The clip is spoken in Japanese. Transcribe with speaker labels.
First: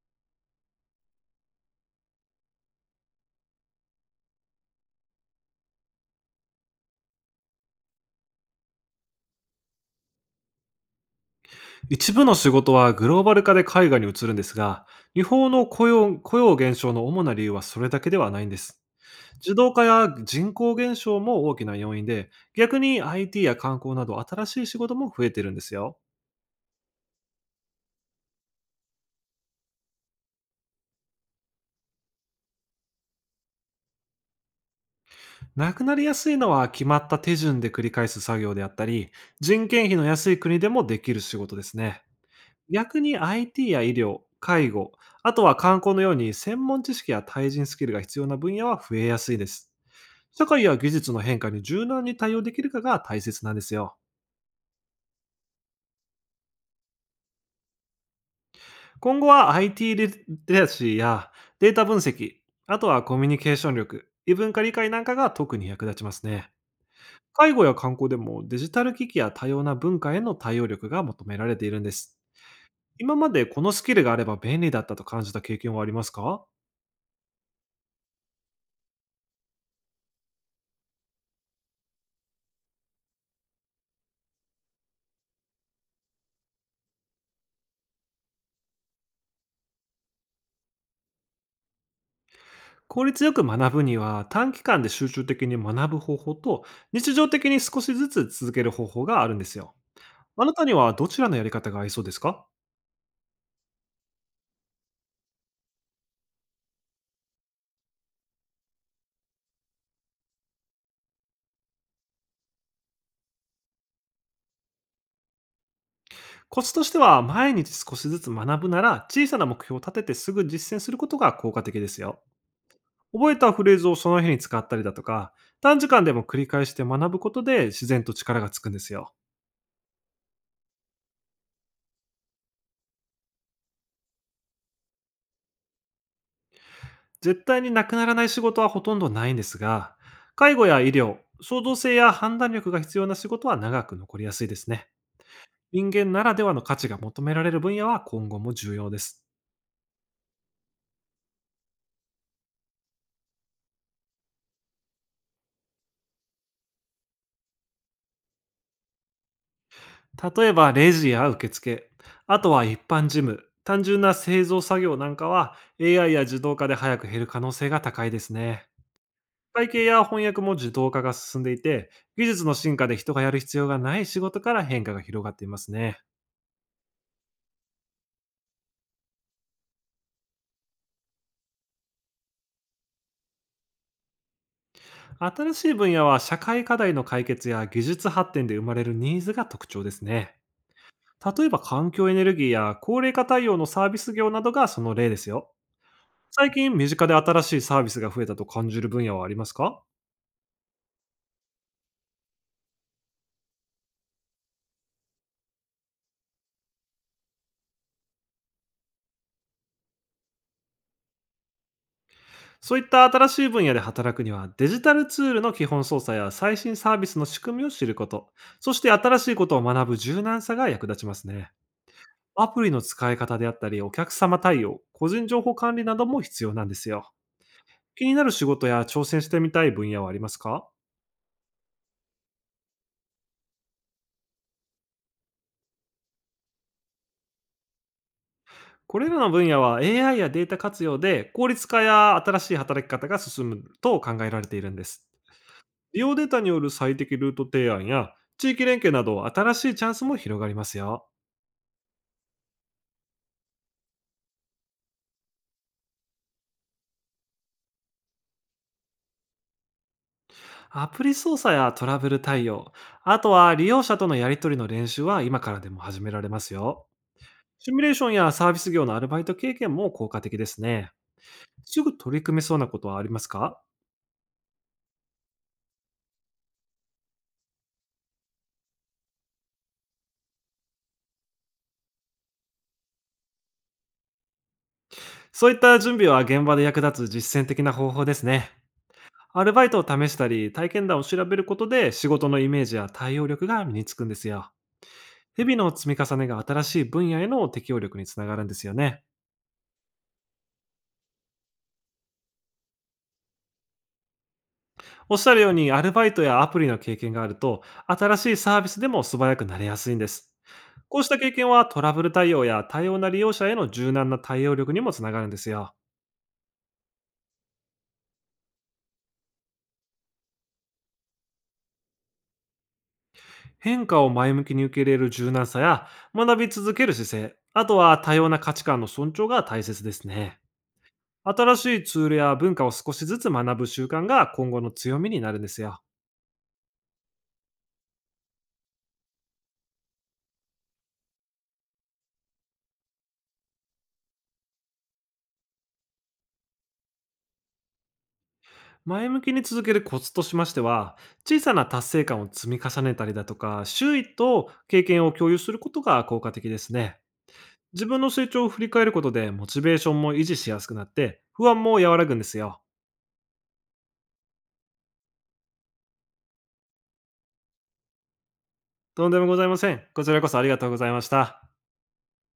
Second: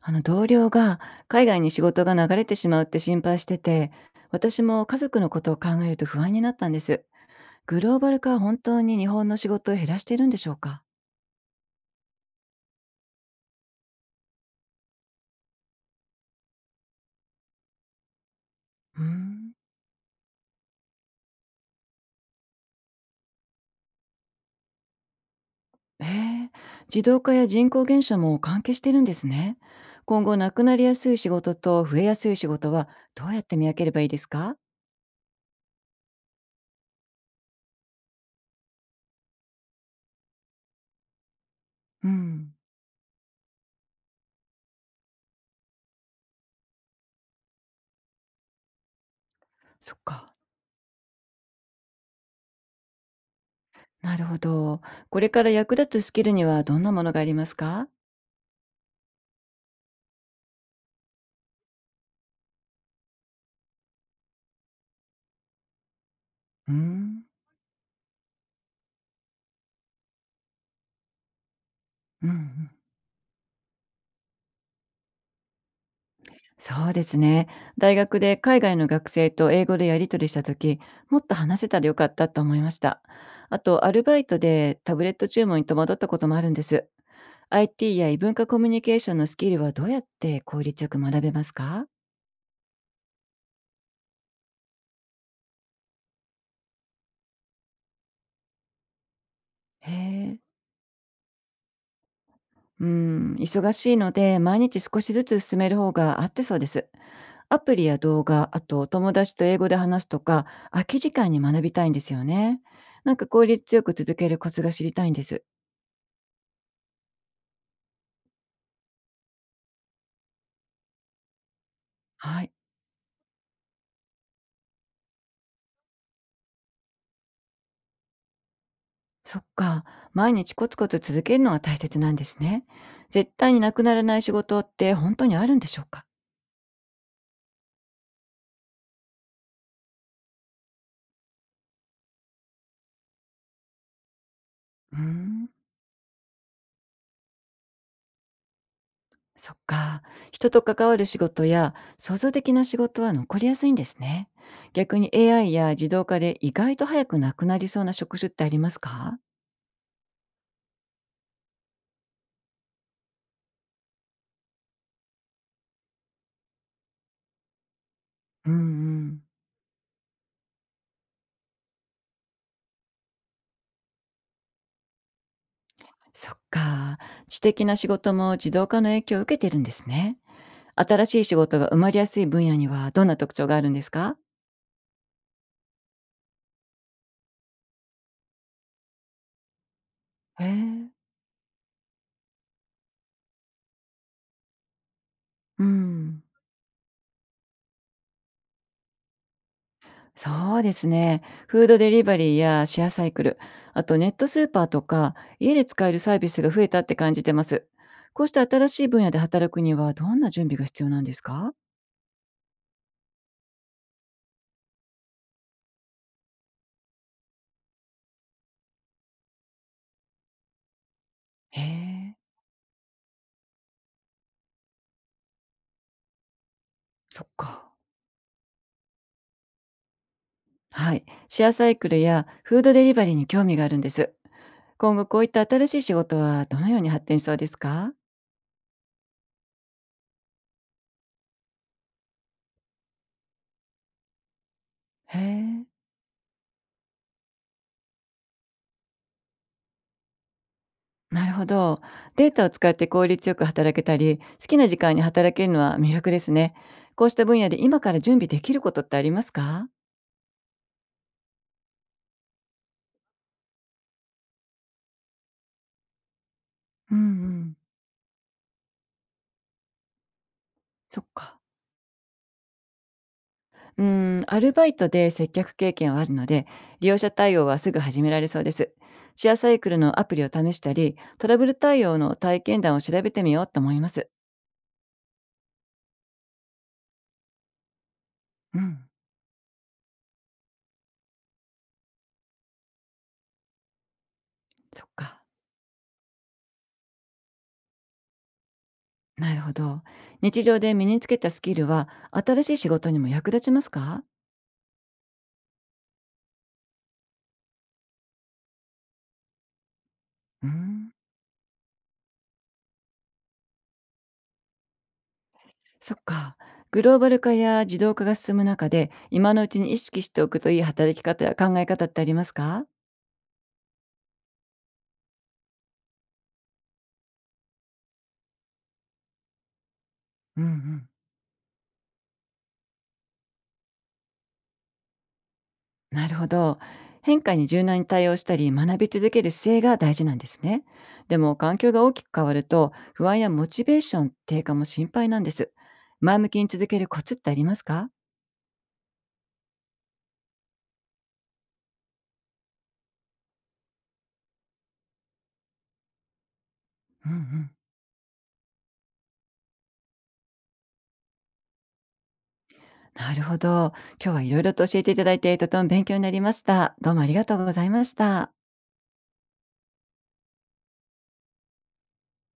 Speaker 1: あの同僚が海外に仕事が流れてしまうって心配してて、私も家族のことを考えると不安になったんです。グローバル化は本当に日本の仕事を減らしているんでしょうか？
Speaker 2: 一部の仕事はグローバル化で海外に移るんですが、日本の雇用減少の主な理由はそれだけではないんです。
Speaker 1: うーん。
Speaker 2: 自動化や人口減少も大きな要因で、逆に IT や観光など新しい仕事も増えてるんですよ。
Speaker 1: へえ、自動化や人口減少も関係してるんですね。今後なくなりやすい仕事と増えやすい仕事はどうやって見分ければいいですか？
Speaker 2: なくなりやすいのは決まった手順で繰り返す作業であったり、人件費の安い国でもできる仕事ですね。
Speaker 1: うん。
Speaker 2: 逆に IT や医療、介護、あとは観光のように専門知識や対人スキルが必要な分野は増えやすいです。
Speaker 1: そっか。
Speaker 2: 社会や技術の変化に柔軟に対応できるかが大切なんですよ。
Speaker 1: なるほど。これから役立つスキルにはどんなものがありますか？
Speaker 2: 今後は IT リテラシーやデータ分析、あとはコミュニケーション力、異文化理解なんかが特に役立ちますね。
Speaker 1: うーん。
Speaker 2: 介護や観光でもデジタル機器や多様な文化への対応力が求められているんです。
Speaker 1: うんうん。
Speaker 2: 今までこのスキルがあれば便利だったと感じた経験はありますか？
Speaker 1: そうですね。大学で海外の学生と英語でやり取りした時、もっと話せたらよかったと思いました。あと、アルバイトでタブレット注文に戸惑ったこともあるんです。IT や異文化コミュニケーションのスキルはどうやって効率よく学べますか？
Speaker 2: 効率よく学ぶには、短期間で集中的に学ぶ方法と、日常的に少しずつ続ける方法があるんですよ。
Speaker 1: へえ。
Speaker 2: あなたにはどちらのやり方が合いそうですか？
Speaker 1: うん、忙しいので毎日少しずつ進める方が合ってそうです。アプリや動画、あと友達と英語で話すとか、空き時間に学びたいんですよね。なんか効率よく続けるコツが知りたいんです。
Speaker 2: コツとしては、毎日少しずつ学ぶなら、小さな目標を立ててすぐ実践することが効果的ですよ。
Speaker 1: はい。
Speaker 2: 覚えたフレーズをその日に使ったりだとか、短時間でも繰り返して学ぶことで自然と力がつくんですよ。
Speaker 1: そっか。毎日コツコツ続けるのが大切なんですね。絶対になくならない仕事って本当にあるんでしょうか？
Speaker 2: 絶対になくならない仕事はほとんどないんですが、介護や医療、創造性や判断力が必要な仕事は長く残りやすいですね。
Speaker 1: うーん。
Speaker 2: 人間ならではの価値が求められる分野は今後も重要です。
Speaker 1: そっか。人と関わる仕事や創造的な仕事は残りやすいんですね。逆に AI や自動化で意外と早くなくなりそうな職種ってありますか？
Speaker 2: 例えばレジや受付、あとは一般事務、単純な製造作業なんかは AI や自動化で早く減る可能性が高いです
Speaker 1: うんう
Speaker 2: ね。
Speaker 1: ん。
Speaker 2: 会計や翻訳も自動化が進んでいて、技術の進化で人がやる必要がない仕事から変化が広がっていますね。
Speaker 1: そっか。知的な仕事も自動化の影響を受けてるんですね。新しい仕事が生まれやすい分野にはどんな特徴があるんですか？
Speaker 2: 新しい分野は社会課題の解決や技術発展で生まれるニーズが特徴ですね。
Speaker 1: へえ。
Speaker 2: 例えば環境エネルギーや高齢化対応のサービス業などがその例ですよ。
Speaker 1: うん。
Speaker 2: 最近身近で新しいサービスが増えたと感じる分野はありますか？
Speaker 1: そうですね。フードデリバリーやシェアサイクル、あとネットスーパーとか家で使えるサービスが増えたって感じてます。こうした新しい分野で働くにはどんな準備が必要なんですか？
Speaker 2: そういった新しい分野で働くには、デジタルツールの基本操作や最新サービスの仕組みを知ること、そして新しいことを学ぶ柔軟さが役立ちますね。
Speaker 1: へえ、
Speaker 2: アプリの使い方であったり、お客様対応、個人情報管理なども必要なんですよ。
Speaker 1: そっか。
Speaker 2: 気になる仕事や挑戦してみたい分野はありますか？
Speaker 1: はい。シェアサイクルやフードデリバリーに興味があるんです。今後こういった新しい仕事はどのように発展しそうですか？
Speaker 2: これらの分野は AI やデータ活用で効率化や新しい働き方が進むと考えられているんです。
Speaker 1: へえ。
Speaker 2: 利用データによる最適ルート提案や地域連携など新しいチャンスも広がりますよ。
Speaker 1: なるほど。データを使って効率よく働けたり、好きな時間に働けるのは魅力ですね。こうした分野で今から準備できることってありますか？
Speaker 2: アプリ操作やトラブル対応、あとは利用者とのやり取りの練習は今からでも始められますよ。
Speaker 1: うんうん。
Speaker 2: シミュレーションやサービス業のアルバイト経験も効果的ですね。
Speaker 1: そっか。
Speaker 2: すぐ取り組めそうなことはありますか？
Speaker 1: うーん、アルバイトで接客経験はあるので、利用者対応はすぐ始められそうです。シェアサイクルのアプリを試したり、トラブル対応の体験談を調べてみようと思います。
Speaker 2: そういった準備は現場で役立つ実践的な方法ですね。
Speaker 1: うん。
Speaker 2: アルバイトを試したり、体験談を調べることで仕事のイメージや対応力が身につくんですよ。
Speaker 1: そっか。
Speaker 2: 日々の積み重ねが新しい分野への適応力につながるんですよね。
Speaker 1: なるほど。日常で身につけたスキルは、新しい仕事にも役立ちますか？
Speaker 2: おっしゃるように、アルバイトやアプリの経験があると、新しいサービスでも素早くなれやすいんです。
Speaker 1: うん。
Speaker 2: こうした経験はトラブル対応や多様な利用者への柔軟な対応力にもつながるんですよ。
Speaker 1: そっか。グローバル化や自動化が進む中で、今のうちに意識しておくといい働き方や考え方ってありますか？
Speaker 2: 変化を前向きに受け入れる柔軟さや、学び続ける姿勢、あとは多様な価値観の尊重が大切ですね。
Speaker 1: うんうん。
Speaker 2: 新しいツールや文化を少しずつ学ぶ習慣が今後の強みになるんですよ。
Speaker 1: なるほど。変化に柔軟に対応したり、学び続ける姿勢が大事なんですね。でも、環境が大きく変わると、不安やモチベーション低下も心配なんです。前向きに続けるコツってありますか？
Speaker 2: 前向きに続けるコツとしましては、小さな達成感を積み重ねたりだとか、周囲と経験を共有することが効果的ですね。
Speaker 1: うんうん。
Speaker 2: 自分の成長を振り返ることで、モチベーションも維持しやすくなって、不安も和らぐんですよ。
Speaker 1: なるほど。今日はいろいろと教えていただいて、とても勉強になりました。どうもありがとうございました。
Speaker 2: とんでもございません。こちらこそありがとうございました。